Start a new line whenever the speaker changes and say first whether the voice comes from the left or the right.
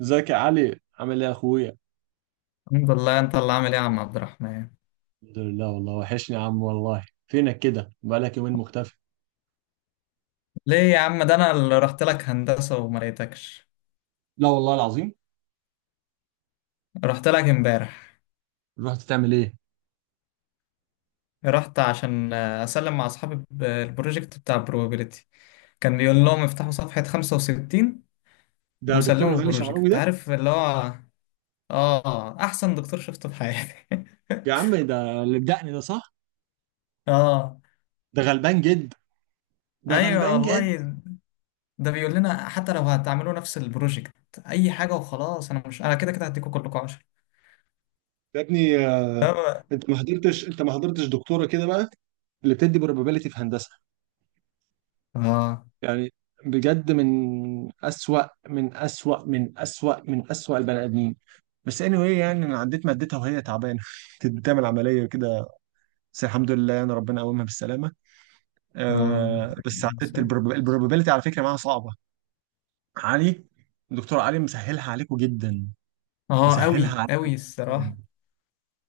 right: ازيك يا علي، عامل ايه يا اخويا؟
left: الحمد لله، انت اللي عامل ايه يا عم عبد الرحمن؟
right: الحمد لله، والله وحشني يا عم، والله فينك كده، بقالك يومين مختفي.
left: ليه يا عم؟ ده انا اللي رحت لك هندسة وما لقيتكش.
right: لا والله العظيم.
left: رحت لك امبارح.
right: رحت تعمل ايه؟
left: رحت عشان اسلم مع اصحابي البروجكت بتاع probability. كان بيقول لهم افتحوا صفحة 65
right: ده دكتور
left: وسلموا
right: غالي شعراوي
left: البروجكت،
right: ده؟
left: عارف اللي هو. اه، احسن دكتور شفته في حياتي.
right: يا عم ده اللي بدقني ده صح.
left: اه.
right: ده غلبان جد، ده
left: ايوه
right: غلبان جد.
left: والله، ده بيقول لنا حتى لو هتعملوا نفس البروجكت اي حاجة وخلاص، انا مش، انا كده كده هديكوا كلكم 10.
right: يا ابني،
left: اه.
right: انت ما حضرتش دكتوره كده بقى، اللي بتدي probability في هندسه،
left: اه.
right: يعني بجد من أسوأ من أسوأ من أسوأ من أسوأ البني آدمين. بس anyway يعني أنا عديت مادتها وهي تعبانة كانت بتعمل عملية كده، بس الحمد لله يعني ربنا قومها بالسلامه.
left: اه.
right: آه بس عدت البروبابيلتي على فكره، معاها صعبه. علي، الدكتور علي مسهلها عليكم جدا.
left: اه
right: مسهلها
left: قوي
right: عليكم
left: قوي
right: جدا.
left: الصراحه.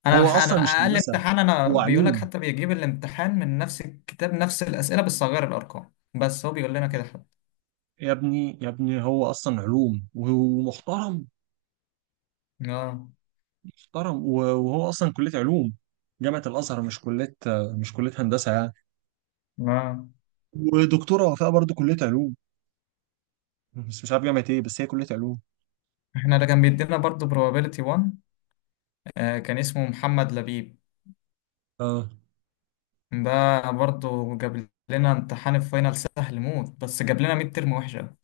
left: انا
right: هو
left: انا
right: اصلا مش
left: اقل
right: هندسه،
left: امتحان، انا
right: هو
left: بيقول لك
right: علوم.
left: حتى بيجيب الامتحان من نفس الكتاب، نفس الاسئله، بس صغير الارقام، بس هو بيقول لنا كده حتى.
right: يا ابني يا ابني هو اصلا علوم ومحترم.
left: اه.
right: محترم، وهو اصلا كليه علوم، جامعه الازهر، مش كليه، مش كليه هندسه يعني.
left: اه.
right: ودكتوره وفاء برضه كليه علوم، بس مش عارف جامعه ايه، بس هي كليه علوم.
left: احنا ده كان بيدينا برضو probability 1. آه، كان اسمه محمد لبيب.
right: اه.
left: ده برضو جاب لنا امتحان الفاينل سهل موت، بس جاب لنا ميد ترم وحشه.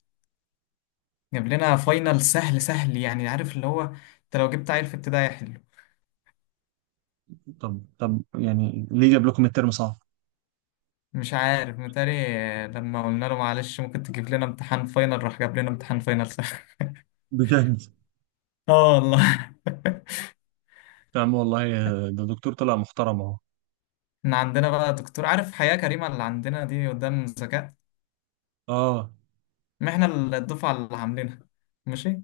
left: جاب لنا فاينل سهل سهل يعني، عارف اللي هو، انت لو جبت عيل في ابتدائي حلو.
right: طب طب يعني ليه جاب لكم الترم صعب؟
left: مش عارف، متهيألي لما قلنا له معلش ممكن تجيب لنا امتحان فاينل، راح جاب لنا امتحان فاينل سهل.
right: بجد؟
left: اه والله.
right: يا عم والله ده دكتور طلع محترم اهو.
left: احنا عندنا بقى دكتور، عارف حياة كريمة اللي عندنا دي؟ قدام ذكاء.
right: اه.
left: ما احنا الدفعة اللي عاملينها. ماشي.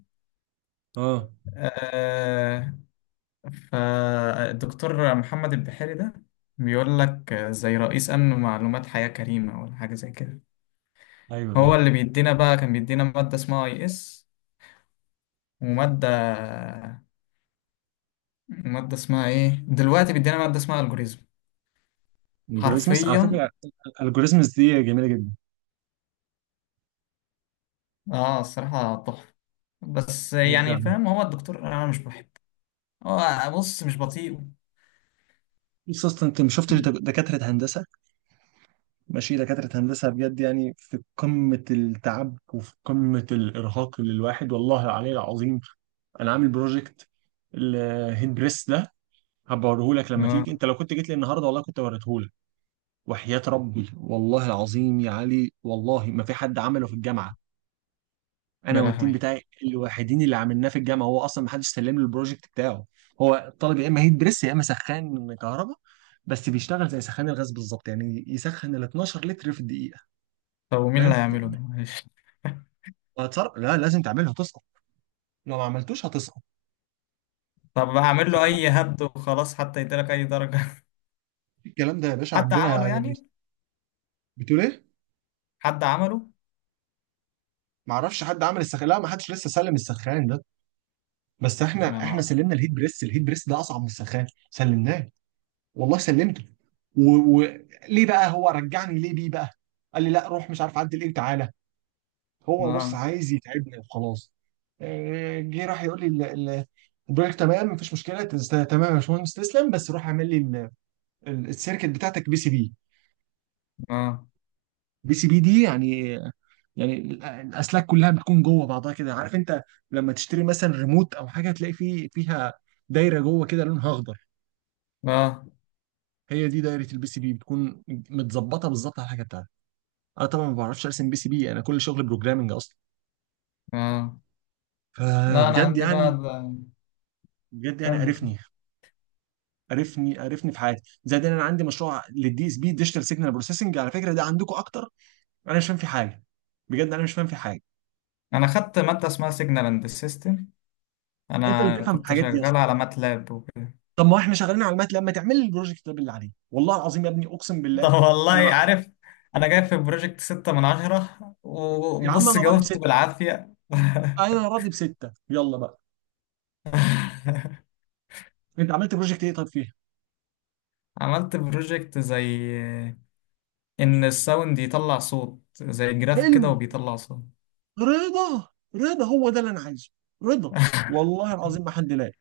right: اه.
left: آه، فالدكتور محمد البحيري ده بيقول لك زي رئيس أمن معلومات حياة كريمة ولا حاجة زي كده.
right: ايوه ايوه.
left: هو اللي بيدينا بقى، كان بيدينا مادة اسمها اي اس، ومادة، مادة اسمها ايه دلوقتي، بيدينا مادة اسمها algorithm.
right: الجوريزمس على
left: حرفيا.
right: فكره، الجوريزمس دي جميله جدا.
left: اه الصراحة تحفة، بس
right: نرجع
left: يعني
right: لها.
left: فاهم، هو الدكتور انا مش بحبه. هو، بص، مش بطيء.
right: بص اصلا انت ما شفتش دكاتره هندسه. ماشي، دكاتره هندسه بجد يعني في قمه التعب وفي قمه الارهاق للواحد، والله العلي العظيم. انا عامل بروجكت، الهيد بريس ده هبوريه لك لما تيجي.
left: اه.
right: انت لو كنت جيت لي النهارده والله كنت وريته لك. وحياه ربي والله العظيم يا علي، والله ما في حد عمله في الجامعه. انا
left: يا
right: والتيم
left: لهوي.
right: بتاعي الوحيدين اللي عملناه في الجامعه، هو اصلا ما حدش سلم له البروجكت بتاعه. هو الطالب يا اما هيت بريس يا اما سخان كهرباء، بس بيشتغل زي سخان الغاز بالظبط يعني يسخن ال 12 لتر في الدقيقه.
left: طب ومين اللي
right: فاهم؟
left: هيعمله ده معلش.
right: وهتصرف، لا لازم تعملها، هتسقط. لو ما عملتوش هتسقط.
left: طب هعمل له اي هبد وخلاص، حتى يديلك اي درجة.
right: فالكلام ده يا باشا
left: حد عمله
right: عندنا يعني.
left: يعني؟
right: بتقول ايه؟
left: حد عمله.
right: ما اعرفش حد عمل السخان، لا ما حدش لسه سلم السخان ده. بس
left: يا
right: احنا
left: نهار.
right: سلمنا الهيت بريس. الهيت بريس ده اصعب من السخان، سلمناه. والله سلمته. وليه بقى هو رجعني ليه بيه بقى؟ قال لي لا روح مش عارف عدل ايه وتعالى. هو بص
left: اه.
right: عايز يتعبني وخلاص. جه راح يقول لي ال- البروجكت تمام مفيش مشكله، تمام يا باشمهندس تسلم، بس روح اعمل لي السيركت بتاعتك بي سي بي.
left: اه.
right: بي سي بي دي يعني، يعني الاسلاك كلها بتكون جوه بعضها كده، عارف انت لما تشتري مثلا ريموت او حاجه تلاقي فيه فيها دايره جوه كده لونها اخضر.
left: اه.
right: هي دي دايره البي سي بي، بتكون متظبطه بالظبط على الحاجه بتاعتك. انا طبعا ما بعرفش ارسم بي سي بي، انا كل شغل بروجرامنج اصلا.
left: اه. لا انا
right: فبجد
left: عندي
right: يعني،
left: بقى ال-
right: بجد يعني
left: كمل كمل.
right: قرفني، قرفني قرفني في حياتي، زائد ان انا عندي مشروع للدي اس بي، ديجيتال سيجنال بروسيسنج، على فكره ده عندكم اكتر. انا مش فاهم في حاجه، بجد انا مش فاهم في حاجه.
left: انا خدت مادة اسمها سيجنال اند سيستم،
right: انت اللي
left: انا
right: تفهم في
left: كنت
right: الحاجات دي
left: شغال
right: اصلا.
left: على ماتلاب.
right: طب ما احنا شغالين على المات، لما تعمل لي البروجكت ده باللي عليه والله العظيم يا ابني اقسم بالله.
left: طب، والله
right: انا مع...
left: عارف، انا جاي في بروجكت ستة من عشرة،
right: يا عم
left: وبص
right: انا راضي
left: جاوبت
right: بسته،
left: بالعافية.
right: انا راضي بسته، يلا بقى. انت عملت بروجكت ايه طب فيها؟
left: عملت بروجكت زي ان الساوند يطلع صوت زي جراف
right: حلو.
left: كده، وبيطلع صوت.
right: رضا. رضا هو ده اللي انا عايزه. رضا. والله العظيم ما حد لاقي،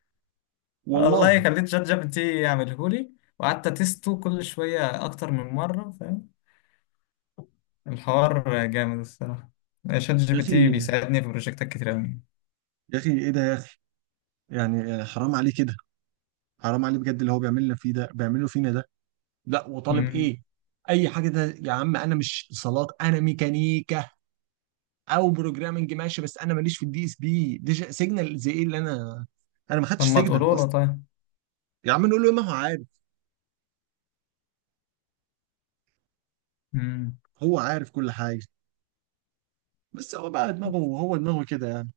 left: والله
right: والله.
left: خليت شات جي بي تي يعمله لي، وقعدت اتسته كل شوية اكتر من مرة فاهم؟ الحوار جامد الصراحة، شات جي
right: يا
left: بي تي
right: اخي،
left: بيساعدني في بروجكتات كتير قوي.
right: يا اخي ايه ده يا اخي؟ يعني حرام عليه كده. حرام عليه بجد اللي هو بيعمل لنا فيه ده، بيعمله فينا ده. لا وطالب ايه؟ اي حاجه ده! يا عم انا مش اتصالات انا ميكانيكا، او بروجرامنج ماشي، بس انا ماليش في الدي اس بي دي سيجنال، زي ايه اللي انا، انا ما
left: طب
right: خدتش
left: ما
right: سيجنال
left: تقولوا له؟
right: اصلا.
left: طيب.
right: يا عم نقول له، ما هو عارف.
left: مم.
right: هو عارف كل حاجه، بس هو بقى دماغه، هو دماغه كده يعني.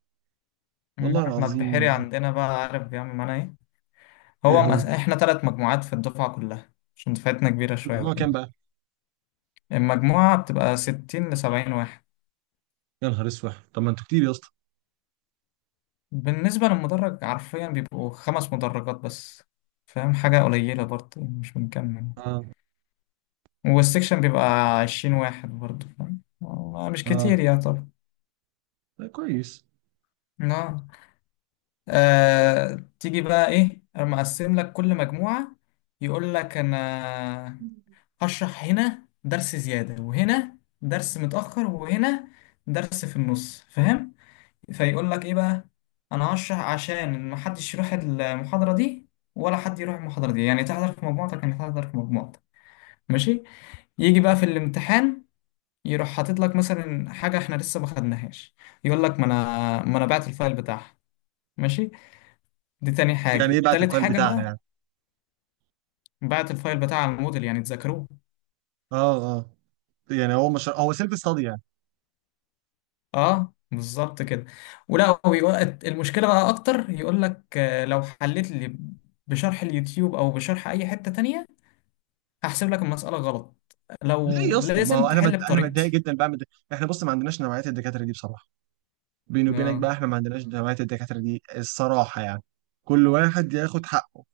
right: والله
left: احنا البحيري
right: العظيم.
left: عندنا بقى عارف بيعمل معانا ايه؟
right: ايه هو
left: احنا ثلاث مجموعات في الدفعة كلها، عشان دفعتنا كبيرة شوية
right: الموضوع كان
left: وكده.
right: بقى؟
left: المجموعة بتبقى 60 لـ 70 واحد.
right: يا نهار اسود، طب ما انتوا كتير يا اسطى.
left: بالنسبة للمدرج، حرفيا بيبقوا خمس مدرجات بس، فاهم؟ حاجة قليلة برضه، يعني مش بنكمل.
right: اه.
left: والسكشن بيبقى 20 واحد برضه، فاهم؟ والله مش
right: اه.
left: كتير يا طب.
right: ده كويس.
left: اه. تيجي بقى ايه، أنا مقسم لك كل مجموعة. يقول لك انا هشرح هنا درس زيادة، وهنا درس متأخر، وهنا درس في النص، فاهم؟ فيقول لك إيه بقى؟ أنا هشرح، عشان محدش يروح المحاضرة دي ولا حد يروح المحاضرة دي، يعني تحضر في مجموعتك، يعني تحضر في مجموعتك. ماشي. يجي بقى في الامتحان، يروح حاطط لك مثلا حاجة احنا لسه ما خدناهاش. يقول لك، ما انا بعت الفايل بتاعها. ماشي. دي تاني
right: يعني ايه
left: حاجة.
right: بعت
left: تالت
right: الفايل
left: حاجة
right: بتاعها
left: بقى،
right: يعني؟
left: بعت الفايل بتاع الموديل يعني تذاكروه.
right: اه اه. يعني هو مش هو سيلف ستادي يعني.
left: اه بالظبط كده. ولا هو يقول- المشكله بقى اكتر، يقول لك لو حليت لي بشرح اليوتيوب او بشرح اي حته تانية، هحسب لك المساله غلط،
right: ليه يا
left: لو
right: اسطى؟ ما هو
left: لازم
right: انا
left: تحل
right: انا بتضايق
left: بطريقتي.
right: جدا بعمل ده. احنا بص ما عندناش نوعيه الدكاتره دي بصراحه، بيني وبينك
left: اه.
right: بقى احنا ما عندناش نوعيه الدكاتره دي الصراحه يعني. كل واحد ياخد حقه.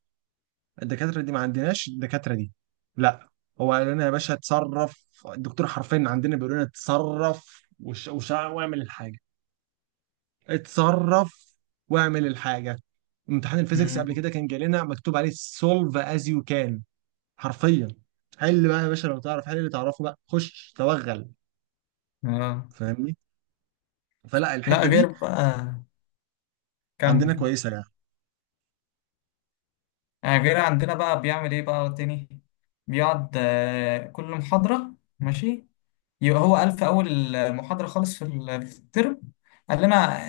right: الدكاتره دي ما عندناش الدكاتره دي. لا، هو قال لنا يا باشا اتصرف. الدكتور حرفيا عندنا بيقول لنا اتصرف، وشع واعمل الحاجه. اتصرف واعمل الحاجه. امتحان الفيزيكس قبل
left: مم.
right: كده كان جالنا مكتوب عليه سولف از يو كان، حرفيا. حل بقى يا باشا، لو تعرف حل اللي تعرفه بقى خش توغل،
left: اه.
right: فاهمني؟ فلا
left: لا
right: الحته
left: غير
right: دي
left: بقى،
right: عندنا
left: كمل.
right: كويسه يعني.
left: آه، غير عندنا بقى بيعمل ايه بقى تاني، بيقعد كل محاضره. ماشي. يبقى هو قال في أول المحاضرة خالص، في في الترم، قال لنا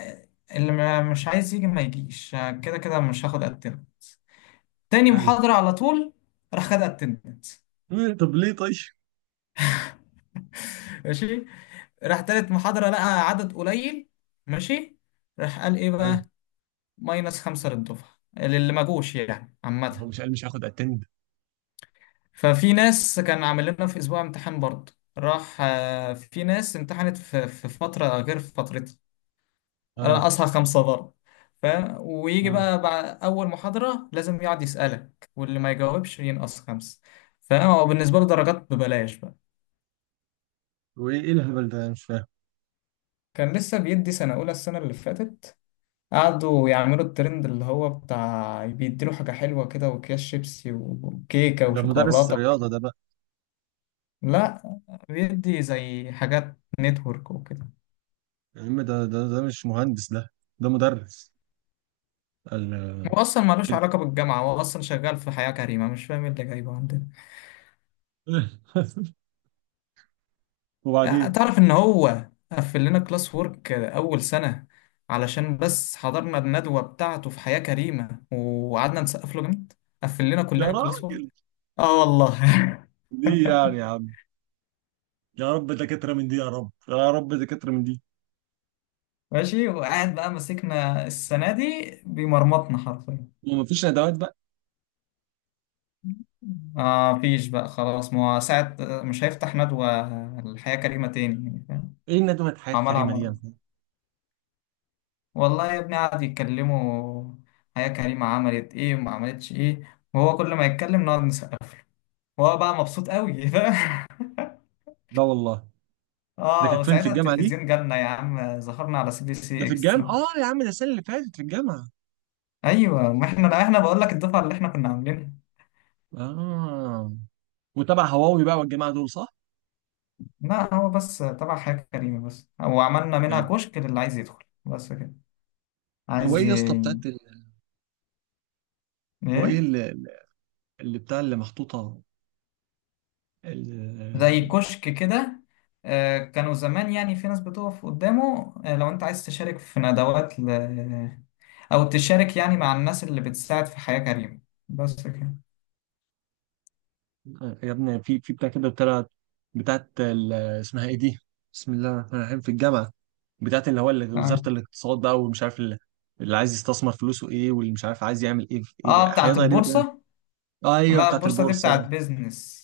left: اللي ما- مش عايز يجي ما يجيش، كده كده مش هاخد اتندنس. تاني
right: حلو.
left: محاضرة على طول، راح خد اتندنس.
right: طب ليه طيب؟
left: ماشي. راح تالت محاضرة لقى عدد قليل، ماشي، راح قال ايه
right: حلو.
left: بقى، ماينس خمسة للدفعة اللي ما جوش، يعني
right: هو
left: عامة.
right: مش قال مش هاخد اتند؟
left: ففي ناس، كان عامل لنا في أسبوع امتحان برضه، راح في ناس امتحنت في فترة غير فترتها، انا
right: اه.
left: اصحى خمسة ضرب، فاهم؟ ويجي
right: اه.
left: بقى بعد اول محاضرة لازم يقعد يسألك، واللي ما يجاوبش ينقص خمسة، فاهم؟ هو بالنسبة له درجات ببلاش بقى.
right: وايه ايه الهبل ده؟ أنا مش فاهم.
left: كان لسه بيدي سنة أولى السنة اللي فاتت، قعدوا يعملوا الترند اللي هو بتاع بيديله حاجة حلوة كده، وأكياس شيبسي وكيكة
right: ده مدرس
left: وشوكولاتة.
right: رياضه ده بقى؟
left: لا، بيدي زي حاجات نتورك وكده.
right: يا عم ده مش مهندس ده، ده مدرس ال
left: هو أصلا ملوش علاقة بالجامعة، هو أصلا شغال في حياة كريمة، مش فاهم إيه اللي جايبه عندنا.
right: وبعدين؟
left: تعرف ان هو قفل لنا كلاس وورك اول سنة علشان بس حضرنا الندوة بتاعته في حياة كريمة، وقعدنا نسقف له جامد، قفل لنا
right: يا
left: كلنا كلاس وورك.
right: راجل،
left: اه والله.
right: ليه يعني يا عم؟ يا رب دكاتره من دي، يا رب يا رب دكاتره من دي.
left: ماشي، وقاعد بقى ماسكنا السنة دي، بيمرمطنا حرفيا.
right: ومفيش ندوات بقى؟
left: آه مفيش بقى خلاص، ما هو ساعة مش هيفتح ندوة الحياة كريمة تاني، يعني فاهم.
right: ايه الندوه الحياه
left: عملها
right: الكريمه دي
left: مرة،
right: يعني؟
left: والله يا ابني قعد يتكلموا حياة كريمة عملت ايه وما عملتش ايه، وهو كل ما يتكلم نقعد، وهو بقى مبسوط قوي. فاهم.
right: لا والله. ده
left: اه،
right: كانت فين، في
left: وساعتها
right: الجامعة دي؟
left: التلفزيون جالنا يا عم، ظهرنا على سي بي
right: ده
left: سي
right: في الجامعة؟
left: اكسترا.
right: اه يا عم، ده السنة اللي فاتت في الجامعة.
left: ايوه، ما احنا، لا احنا بقول لك الدفعه اللي احنا كنا عاملينها.
right: اه. وتبع هواوي بقى والجماعة دول، صح؟
left: لا، هو بس تبع حياة كريمه بس، وعملنا منها
right: يعني،
left: كشك للي عايز يدخل، بس كده.
right: هو
left: عايز
right: ايه يا اسطى
left: ي...
right: بتاعت ال...؟ هو ايه
left: ايه،
right: اللي، اللي بتاع اللي محطوطة، ال...
left: زي كشك كده. كانوا زمان يعني، في ناس بتقف قدامه، لو انت عايز تشارك في ندوات او تشارك يعني مع الناس اللي بتساعد في حياة كريمة، بس كده.
right: يا ابني في بتاع كده، بتاعت، بتاعت ال... اسمها ايه دي؟ بسم الله الرحمن الرحيم. في الجامعة بتاعت اللي هو اللي وزارة
left: اه.
right: الاقتصاد بقى والمش عارف، اللي اللي عايز يستثمر فلوسه ايه، واللي مش عارف عايز يعمل ايه في ايه،
left: آه،
right: حاجات
left: بتاعت
right: غريبة كده.
left: البورصة.
right: ايوه،
left: لا
right: بتاعت
left: البورصة دي
right: البورصة.
left: بتاعت بيزنس.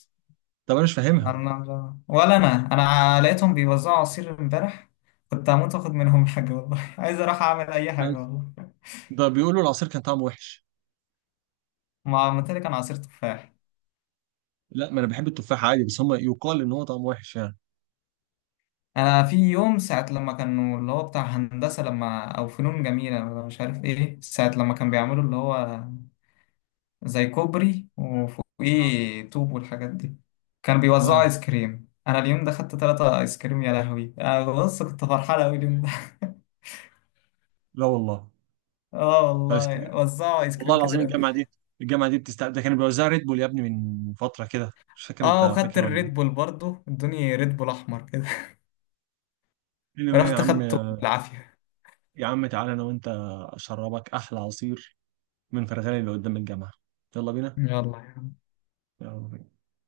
right: طب انا مش فاهمها.
left: أنا- ولا أنا أنا لقيتهم بيوزعوا عصير امبارح، كنت هموت وآخد منهم حاجة والله. عايز أروح أعمل أي حاجة والله.
right: ده بيقولوا العصير كان طعمه وحش.
left: ما عملت لي كان عصير تفاح.
right: لا ما انا بحب التفاح عادي، بس هم يقال ان هو طعمه وحش يعني.
left: أنا في يوم ساعة لما كانوا اللي هو بتاع هندسة لما أو فنون جميلة ولا مش عارف إيه، ساعة لما كان بيعملوا اللي هو زي كوبري
right: اه.
left: وفوقيه طوب والحاجات دي، كانوا بيوزعوا
right: اه.
left: آيس كريم، أنا اليوم ده خدت تلاتة آيس كريم يا لهوي، أنا بص كنت فرحان أوي اليوم ده.
right: لا والله.
left: اه
right: ايس
left: والله
right: كريم؟
left: وزعوا ايس
right: والله
left: كريم
right: العظيم
left: كتير قوي.
right: الجامعه دي، الجامعه دي بتستقبل. ده كانوا بيوزعوا ريد بول يا ابني من فتره كده، مش فاكر انت
left: اه وخدت
right: فاكر ولا
left: الريد
right: ايه؟
left: بول برضو، ادوني ريد بول احمر كده.
right: قال لي يا
left: رحت
right: عم.
left: خدته بالعافيه.
right: يا عم تعالى انا وانت اشربك احلى عصير من فرغاني اللي قدام الجامعه. يلا بينا.
left: يلا.
right: يلا بينا.